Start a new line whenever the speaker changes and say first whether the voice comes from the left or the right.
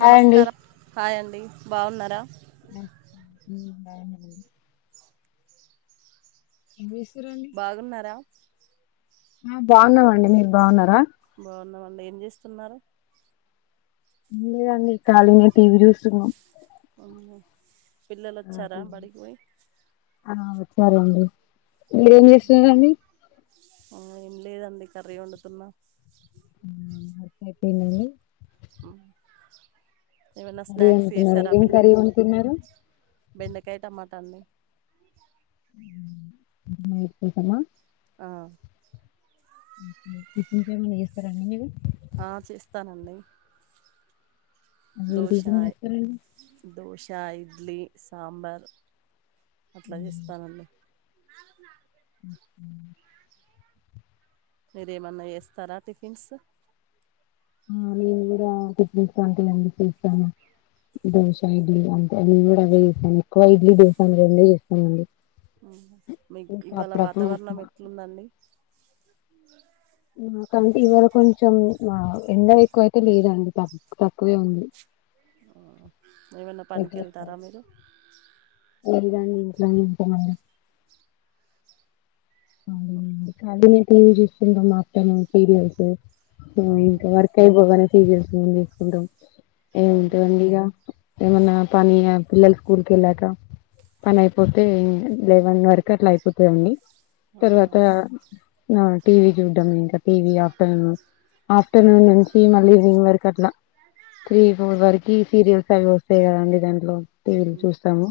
left: Hi అండి
right: నమస్కారం hi అండి బాగున్నారా
left: ఉమ్ బాగున్నా మీరు ఏం జేస్
right: బాగున్నారా
left: ఆ బాగున్నామండి మీరు బాగున్నారా
right: బాగున్నామండి ఏం జేస్తున్నారు
left: ఏం లేదండి ఖాళీనే టీవి జూస్తున్నం
right: అమ్మో పిల్లలు
left: ఆ
right: వచ్చారా
left: టీవీ
right: బడికి పోయి
left: ఆ ఒచ్చరండి వేళ్ళు ఏం చేస్తురండి
right: ఆ ఏం లేదండి కర్రి ఒండుతున్న
left: ఊమ్ ఓకే టెన్ అండీ
right: ఉమ్ ఏమైనా
left: కర్రీ
right: స్నాక్స్
left: వండుకున్నారా
right: ఏసారా
left: ఏం కర్రీ
right: పిల్లలకి
left: వండుకున్నారు
right: బెండకాయ టమా ట అండి
left: [unintelligible]
right: ఆ
left: ఓకే టిపున్స్ ఏమన్నా జెస్తారండీ మీరు
right: ఆ చేస్తానండి
left: ఏం టిఫిన్ జేస్తరండీ
right: శా ఇడ్లీ సాంబార్ అట్ల జెస్తానండి
left: ఉహు
right: మీరు ఏమన్నా ఏస్తారా టిఫిన్సు
left: ఆ నేను గుడ టిపిన్స్ అంతేనండి చేస్తాను దోశ ఇడ్లీ అంటే అ గూడా అవే చేస్తాను ఎక్కువ ఇడ్లీ దోశ అవి రెండే చేస్తానండి
right: అవునా మీక్
left: ఇంకా
right: ఇవాళ
left: అప్పుడప్పుడు
right: వాతావరణం
left: ఉప్మా
right: ఎట్లుందండి
left: ఆ కంటి ఇవాళ కొంచం మా ఎండ ఎక్కువయి తే లేదండి పాపం తక్కువే ఉంది
right: ఏమన్నా పనికి
left: రెగ్యులర్
right: ఎళ్తారా
left: కాదు.
right: మీరు
left: లేదండి ఇంట్లోనే ఉంటామండి
right: ఓహొ
left: టీవిజూసుకుంట మా అత్తమ్మ సీరియల్స్ ఇంగ
right: అవునా
left: [unintelligible] [unintelligible]
right: అవునా
left: ఏముంటాందండి ఇగ ఏమన్నా పని పిల్లలు స్కూల్ కెళ్ళాక పని అయిపోతే లేవన్ వర క అట్లా అయిపోతదండి
right: అవునా
left: నవును టీవీ జూడ్దమ్ ఇంక టీవీ ఆఫ్టర్నూను ఆఫ్టర్నూన్ నుంచి మళ్ళీ ఈవినింగ్ వరకు అట్ల న త్రీ ఫోర్ వరకి సీరియల్స్ అవి వస్తాయి గదండి దాంట్లో టీవీలు
right: ఉమ్.
left: చూస్తాము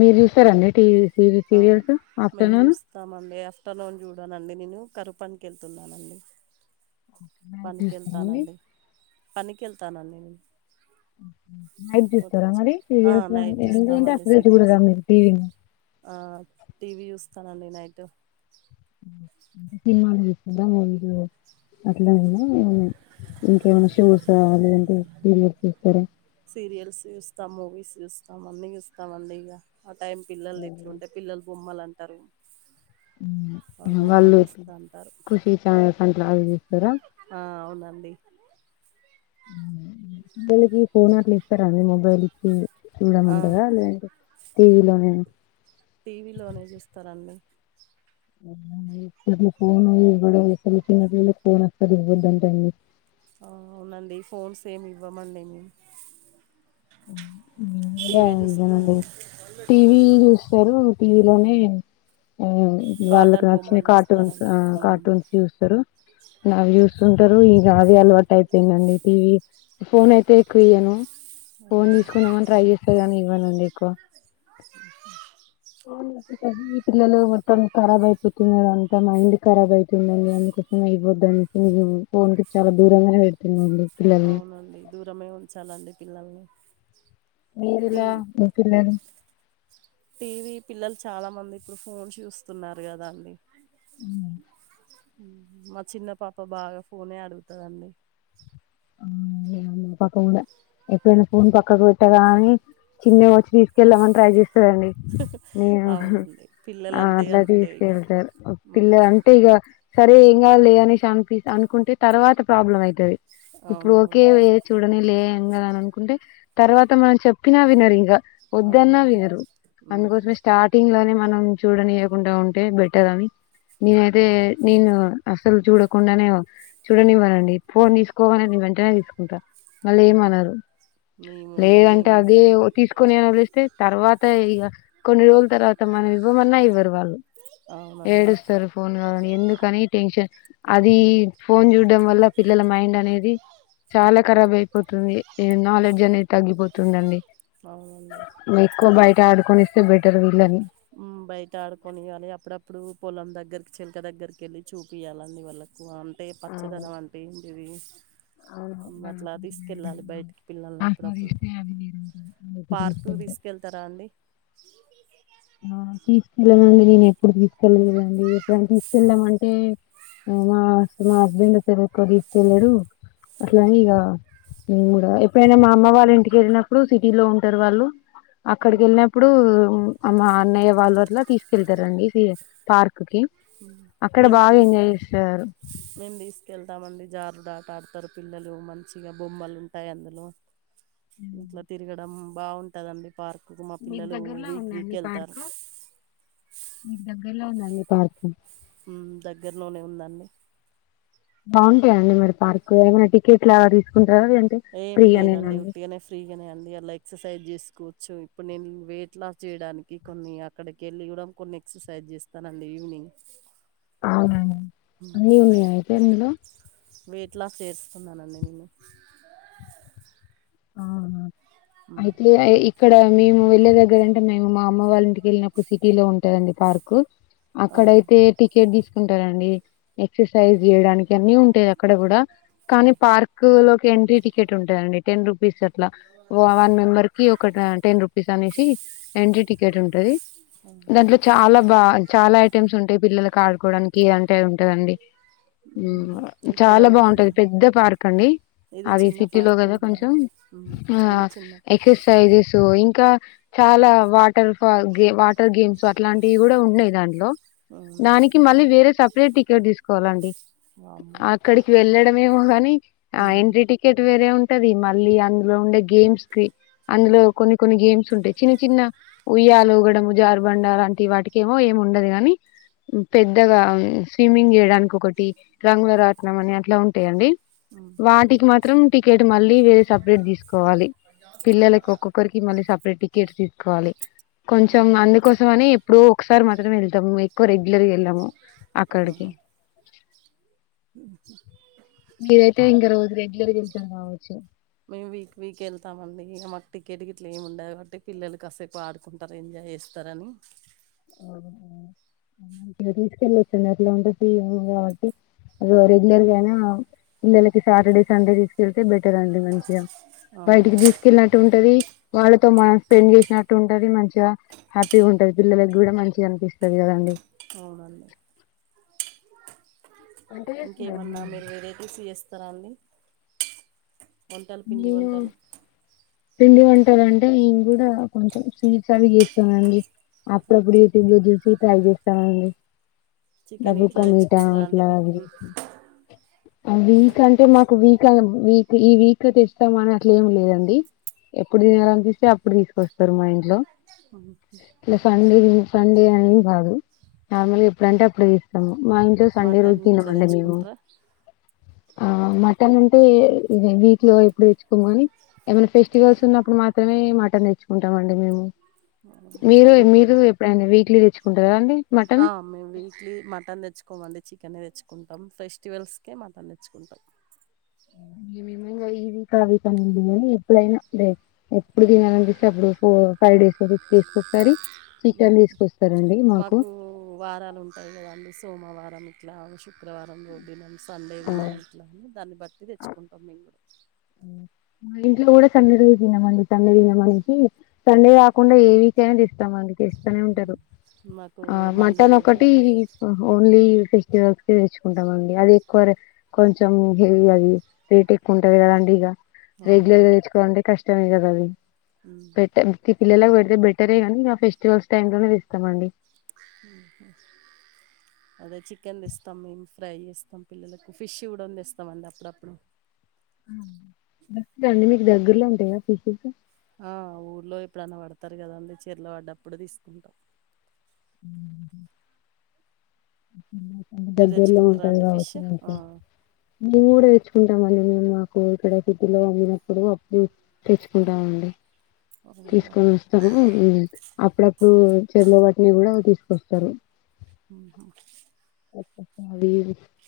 left: మీరు జూస్తారండి టీవీ సీరియల్సు ఆఫ్టర్నూనూ
right: స్తామండి ఆఫ్టర్నూన్ జూడనండి నేను కరుపనికి ఎళ్తున్నానండి
left: నైట్
right: పనికి
left: చూస్తారండి
right: ఎళ్తానండి పనికి ఎళ్తానండి నేను
left: నైట్
right: వచ్చి
left: జుస్తారా మరి
right: ఆ,
left: సీరియల్సు
right: నైట్
left: అన్ని లేదంటే అసలే జూడర మీరు టీవీ ను
right: ఆ టీవీ జూస్తానండి నైటు
left: అంటే సినిమాలు జుస్తార మీరు అట్లావేనా ఇంకేమన్నా షోసా లేదంటే సీరియల్స్ చూస్తారా
right: సీరియల్స్ జుస్తామ్ మూవీస్ చూస్తాం అన్ని చూస్తాండి ఇక ఆ టైం పిల్లలు ఎట్లుంటే పిల్లలు బొమ్ మ్మలంటరు
left: ఉ వాళ్ళు
right: అంటారు
left: కుషీ చానల్స్ అట్లావి
right: ఆ అవునండి
left: వీల్లకి ఫోన్ అట్ల ఇస్తారా అండి మొబైల్ ఇచ్చి చూడ మంటరా లేదంటే టీవీలోనే
right: టీవీలో లోనే జూస్తారండి
left: అవునా ఇప్పుడుకి ఫోను ఇవ్వడం యసలికి చిన్న పిల్లలకి ఫోన్ అస్సలు ఇవ్వద్దంటండి
right: ఆఅవునండి ఫోన్స్ ఏమి ఇవ్వమండి మేము
left: వీళ్ళు గుడా
right: టీవీ
left: అంతే నండి
right: చూస్తారండి
left: టీవీ జూస్తారు ఇగ టీవీ లోనే ఆవ్ వాళ్ళకి
right: కాటన్
left: నచ్చిన
right: బొమ్మలు
left: కార్టూన్సు
right: చూస్తారండి
left: ఆ
right: ఉమ్,
left: కార్టూన్స్ చుస్తారు నావి జూస్తుంటరు ఇగ అవే అలవాటు అయిపోయిందండి టీవీ ఫోన్ అయితే ఎక్కువ ఇయ్యను ఫోన్
right: అవునా
left: తీసుకుందామని ట్రై జేస్తార్ గానీ ఇవ్వనండి ఎక్కువ
right: ఉహు
left: ఫోనిచ్చి చదువె పిల్లలు మొత్తం ఖరాబ్ అయిపోతున్నారు అంత మైండు ఖరాబ్ అయితుందండి అందుకు కోసమె ఇవ్వద్దనేసి నేను ఫోన్ కి చాలా దూరంగా పెడుతున్నా అండి
right: అవునండి దూరమే ఉంచాలండి పిల్లల్ని టీ
left: మీరిలా మీ పిల్లలు
right: టీవీ పిల్లలు చాలా మంది ఇప్పుడు ఫోన్స్ చూస్తున్నారు కదా అండి
left: అ
right: మా చిన్న పాప బాగా ఫోనే అడుగుతాదండి
left: ఆ ఏముంది పక్క కూడా ఎప్పుడు ఫోన్ పక్కకు పెట్టగాని చిన్నగా వచ్చి తీసుకెళ్దామని ట్రై చేస్ చేస్తదా అండి నేను
right: అవునండి
left: ఆ
right: పిల్లలంటే
left: అట్లా
right: అంతే ఇగ
left: తీసుకెళ్తారు పిల్లలు అంటే ఇగ సరే ఏం కాలే అనేసి అనిపి అనుకుంటే తర్వాత ప్రాబ్లం అయితది ఇప్పుడు ఓకే
right: అవునవును
left: చూడని లే ఏం కదా అని అనుకుంటే తర్వాత మనం చెప్పినా వినర్ ఇగ వద్దన్న
right: అవునండి
left: వినరు
right: ఉమ్,
left: అందుకోసమే స్టార్టింగ్ లోనే మనం చూడనియకుండా ఉంటే బెట్టర్ అని నేనైతే నేను అసలు చూడకుండానే చూడనివ్వనండి ఫోన్ తీసుకోవాల వెంటనే తీసుకుంటా మళ్ళ
right: అవునా
left: ఏమన్నారు
right: మేము ఇగ
left: లేదంటే
right: మేము
left: అదే తీసుకు కొన్ని వదిలేస్తే తర్వాత ఇక కొన్ని రోజుల తర్వాత మనం ఇవ్వమన్నా ఇవ్వరు వాళ్ళు
right: ఆ
left: ఏడుస్తారు ఫోన్ కావని ఎందుకని టెన్షన్ అది ఫోన్ చూడడం వల్ల పిల్లల మైండ్ నేది చాలా కరాబ్ అయిపోతుంది నాలెడ్జ్ అనేది తగ్గిపోతుందండి
right: అవునండి
left: మేక్కువ బయట ఆడుకొని ఇస్తే బెటర్ వీళ్ళని
right: హమ్ బయట ఆడుకోనియ్యాలి అప్పుడప్పుడు పొలం దగ్గరికి చేలక దగ్గరికి వెళ్ళి చూపియాలీ అన్ని వాళ్ళకు అంటే
left: అవును
right: పచ్చదనం అంటే ఇవి
left: అవును వాళ్ళ
right: మట్లా
left: కొంచెం
right: తీసుకెళ్ళాలి బయటికి పిల్లల్ని అప్పుడప్పుడు
left: ఆస్వాదిస్తే అది
right: పార్కు
left: వేరుంటుంది
right: తీసుకెళ్తారా అండి
left: ఆ తీసుకెళ్ళనండి నేను ఎప్పుడు తీసుకెళ్లలేదండి ఎప్పుడైనా తీసుకెళ్తాము అంటే మా మా హస్బెండ్ ఒత్తే ఎక్కువ తీసుకెళ్లాడు అట్లానే ఇగ ఎప్పుడైనా మా అమ్మ వాళ్ళ ఇంటికి వెళ్ళినప్పుడు సిటీలో ఉంటారు వాళ్ళు అక్కడికి
right: మ్మ్.
left: వెళ్ళినప్పుడు మా అన్నయ్య వాళ్ళు అట్ల తీసుకెళ్తారండి పార్క్ కి అక్కడ
right: మేము
left: బాగా ఎంజాయ్ చేస్తారు
right: క వెళ్తామండి జారుడా తాతరు పిల్లలు మంచిగా బొమ్మలు ఉంటాయి అందులో
left: హ్మ్.
right: ఇట్లా తిరగడం బాగుంటదండి పార్కు కు మా
left: మీకు
right: పిల్లలు
left: దగ్గరలో
right: వీక్ వీక్
left: ఉందాండి
right: వెళ్తారు
left: అలా ఉందండి పార్కు
right: దగ్గరలోనే ఉందండి
left: బాగుంటాయండి మరి పార్క్ ఏమైనా టికెట్ లా తీసుకు
right: ఏం లేదండి ఉట్టుగానే ఫ్రీగానే అండి అలా ఎక్సర్సైజ్ చేసు కూర్చు ఇప్పుడు నేను వెయిట్ లాస్ చేయడానికి కొన్ని అక్కడికి వెళ్ళి ఇవ్వడం కొన్ని ఎక్సర్సైజ్ చేస్తానండి ఈవినింగ్
left: అవునా అండి అన్ని ఉన్నాయి అయితే అందులో
right: వెట్ లాస్ చేస్తున్నానండి నేను ఉమ్.
left: అయితే ఈ ఇక్కడ మేము వెళ్ళే దగ్గర అంటే మేము మా అమ్మ వాళ్ళ ఇంటికెళ్లినప్పుడు సిటీ లో ఉంటదండి పార్క్ అక్కడ
right: అవును
left: అయితే టికెట్ థిస్ తీంటారండి ఎక్సర్సైజ్ చేయడానికి అన్ని ఉంటాయి అక్కడ కూడా కానీ
right: ఉమ్,
left: పార్క్ లో ఎంట్రీ టికెట్ ఉంటది అండి టెన్ రూపీస్ అట్లా వన్ మెంబర్ కి ఒక టెన్ రుపీస్ అనేసి ఎంట్రీ టికెట్ ఉంటది
right: అవును.
left: దాంట్లో చాలా బాగ చాలా ఐటమ్స్ ఉంటాయి పిల్లలకి ఆడుకోవడానికి అంటే ఉంటదండి
right: ఉమ్, ఇక్కడ
left: చాలా
right: కూడా
left: బాగుంటది పెద్ద పార్క్ అండి
right: ఇది
left: అది
right: చిన్న
left: సిటీ లో
right: పార్కే
left: కదా
right: అండి
left: కొంచెం
right: మ్మ్
left: ఆ
right: ఇది చిన్న పార్కే
left: ఎక్సర్సైజెస్ ఇంకా చాల వాటర్ ఫాల్ వాటర్ గేమ్స్ అట్లాంటివి కూడ ఉన్నాయి దాంట్లో
right: అవునా
left: దానికి మళ్ళీ వేరే సపరేట్ టికెట్ తీసుకోవాలండి
right: వామ్మో
left: అక్కడికి వెళ్ళడేమో గాని ఆ
right: మ్మ్
left: ఎంట్రీ టికెట్ వేరే ఉం టాది మళ్ళీ అందులో ఉండే గేమ్స్ కి అందులో కొన్ని కొన్ని గేమ్స్ ఉంటాయి చిన్న చిన్న ఉయ్యాలుగడ జారుబండాల అంట వాటికేమో ఏమి ఉండదు గాని పెద్దగా స్విమ్మింగ్ చేయడానికి ఒకటి రంగుల రాటనం అని అట్లా ఉంటాయండి
right: మ్మ్
left: వాటికి మాత్రం టికెట్ మళ్ళీ వేరే సపరేట్ తీసుకు కోవాలి పిల్లలకి ఒక్కొక్కరికి మళ్ళీ సపరేట్ టికెట్స్ తీసుకోవాలి కొంచెం
right: అవునా
left: అందుకోసం అని ఎప్పుడు ఒకసారి మాత్రమే వెళ్తాము ఎక్కువ రెగ ఇలరిగ ఏళ్లము అక్కడికి
right: అ
left: మీరైతే ఇంకా రోజు రెగ్యులర్ [unintelligible] కావచ్చు
right: మేము వీక్ వీక్ వెళ్తామండి ఇక మాకు టికెట్ గిట్ల ఏమి ఉండదు కాబట్టి పిల్లలు కాసేపు ఆడుకుంటారు ఎంజాయ్ చేస్తారని
left: తీసుకెళ్ళ వచ్చండి ఎట్లా ఉంటే ఫ కాబట్టి అ రెగ్యులర్ గానే అయినా పిల్లలకి సాటర్డే సండే తీసుకెళ్తే బెటర్ అండి మంచిగా బయటికి
right: అవునవును
left: తీసుకెళ్ళినట్టు ఉంటది వాళ్ళతో మనం స్పెండ్ చేసినట్టు ఉంటది మంచిగా హ్యాపీగా ఉంటది పిల్లల కూడ మంచిగా అనిపిస్తుంది కదండి
right: అవునండి
left: వంట చేస్తున్నారండి
right: ఇంకేమన్నా మీరు వేరేతేసి వస్తారా అండి వంటలు
left: మీరు
right: పిండి
left: నేను
right: వంటలు
left: పిండి వంటలు అంటే నేం కూడ కొంచెం స్వీట్స్ అవి చేస్తానండి అప్పుడప్పుడు యూట్యూబ్ లో చూసి ట్రై చేస్తామండి
right: చికెన్ ఇట్లా తెచ్చుకుంటారా అండి వీక్ వీక్
left: [unintelligible] వీక్ అంటే మాకు వీక్ వీక్ ఈ వీక్ అ తెస్తామని అట్లు ఏమి లేదండి ఎప్పుడు తినాల అనిపిస్తే అప్పుడు తీసుకొస్తారు మా ఇంట్లో ఇలా సండే సండే అనేది కాదు నార్మల్గా ఎప్పుడంటే అప్పుడు తీస్తాము మా ఇంట్లో సండే రోజు
right: మటన్ ఇట్లా
left: తినమండి మేము
right: తెచ్చుకుంటారా
left: ఆ మటన్ అంటే ఇ లో ఎప్పుడు తెచ్చుకో కాని ఏమైనా ఫెస్టివల్స్ ఉన్నప్పుడు మాత్రమే మటన్ తెచ్చుకుంటాం అండి మేము మీరు
right: ఓ
left: మీరు ఎప్పుడైనా వీట్లీ తెచ్చుకుంటారా అండి
right: ఆ
left: మటన్
right: వీట్లీ మటన్ తెచ్చుకో చ మక్కనే తెచ్చుకుంటాం ఫెస్టివల్స్కే మటన్ తెచ్చుకుంటాం
left: ఈ వీక్ ఆ వీక్ అనిండి అని ఎప్పుడైనా అే ఎప్పుడు దీని అని అనిపిస్తే అప్పుడు ఫోర్ ఫైవ్ డేస్ అ తీసుకుసారి
right: మాకు వారాలు ఉంటాయి కదండి సోమవారం ఇట్లా [unintelligible] శుక్రవారం రో తినం సండే తినం ఇట్లా అని దాన్ని బట్టి తెచ్చుకుంటాం మింగడు
left: మా ఇంట్లో కూడ రోజు రోజు తినంమండి సండే తినమనేనికి సండే కాకుండా ఏవకైనా తీస్తామండి చేస్తనే ఉంటారు
right: ఉమ్. మాకు
left: ఆ
right: మండే
left: మటన్
right: రోజు
left: ఒకటి ఓన్లీ సిక్స్స్ తెచ్చుకుంటాండి అది ఎక్కువ కొంచెం హెవీ అది రేట్ ఎక్కువ ఉంటుంది అలాంటి లర్గా
right: అవునవును
left: తెుంటే కష్టమే కదా
right: ఉమ్.
left: అది పిల్లలా పెడితే బెటరే గాక ఫెస్టివల్స్ టైంలోనే ఇస్తామండి
right: అ అదే చికెన్ ఇస్తాం మేము ఫ్రై చేస్తాం పిల్లలకు ఫిష్ ఇవ్వడం ఇస్తామ అండి అప్పుడప్పుడు
left: బండి మీకు దగ్గర్లో ఉంటాయా ఫిజస్
right: ఆ ఊర్లో ఎప్పుడన్నా పడతారు కదా అందుకే చీరలో పడ్డప్పుడు తీసుకుంటాం
left: అ
right: మీరు
left: దగ్గరలో
right: తెచ్చుకుంటారా
left: ఉంటాది
right: అండి ఫిష్
left: కావసం నుంచి నే కూడ తెకుంటామ అని మేము మాకు ఇక్కడ సిద్ధలో వండినప్పుడు అప్పుడు తెచ్చుకుంటామండి
right: అవునా
left: తీసుకొని వస్తాము అప్పుడప్పుడు చెరుల వాటిని కూడా తీసుకొస్తారు అవి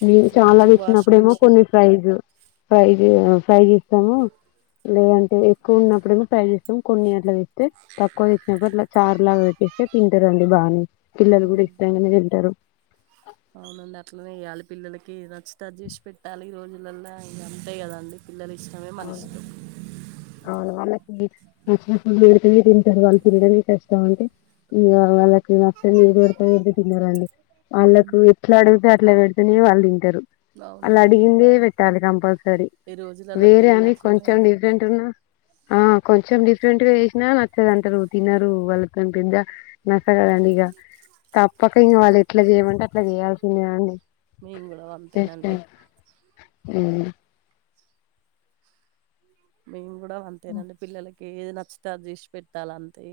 left: న చాలా
right: ఫ్రిడ్జ్ వాషింగ్
left: ఇచ్చినప్పుడేమో
right: మిషిన్
left: కొన్ని ప్రైజు ఫైవ ఫ్రై్ చే ఇస్తాము లేదంటే ఎక్కువ ఉన్నప్పుడమ టై చేస్తాం కొన్ని అట్లా వేస్తే తక్కువ వేసినప్పుడు అట్లా చార్ లాగా పెట్టి స్తే తింటారుండి బాగానే పిల్లలు కూడా
right: అవును
left: ఇష్టంగానే తింటారు
right: అవునండి అట్లనే వయాలి పిల్లలకి నచ్చుతాారు చేసి పెట్టాలి ఈ రోజు పిల్లల ఇ అంతాయి కదండి పిల్లల ఇష్టమే మన ఇష్టం
left: చ్చ వేడి తింటారు వాళ్ళు తినడానికి కష్టం అంటే ఇ వాళ్ళకి నచ్చ డతంట తిన్నారండి వాళ్ళలకు
right: ఉమ్,
left: ఎట్లా అడిగితే అట్లా పెడితేనే వాళ్ళు అలా
right: అవునండి
left: అడిగిందే పెట్టాలి కంపల్సరీ
right: ఈ రోజులల్ల
left: వేరే
right: పిల్లలు
left: అని
right: అట్లనే
left: కొంచెం
right: ఉన్నారు
left: డిఫరెంట్ ఉన్నా ఆ కొంచెం డిఫరెంట్ గా వసినా నచ్చదు అంటారు తిినరు వాళ్ళ పెద్ద నస కదండి ఇక తప్పక ఇంక వాళ్ళు ఎట్లా చేయమంటే అట్లా చేయాల్సిందేండి
right: మేము కూడా అంతేనండి
left: అవు
right: మేము కూడా అంతేనండి పిల్లలకి ఏది నచ్చి అ చేసి పెట్టాలి అంతే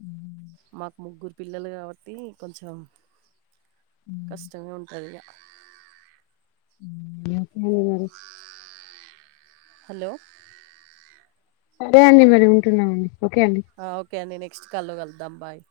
left: ఉ
right: మాకు ముగ్గురు పిల్లలు కాబట్టి కొంచెం కష్టమే ఉంటుంది
left: కేర
right: హలో
left: సరే అండి మరి ఉంటున్నామండి ఓకే అండి
right: ఆ ఓకే అడి నెక్స్ట్ కాల్ లో కలుద్దాం బాయి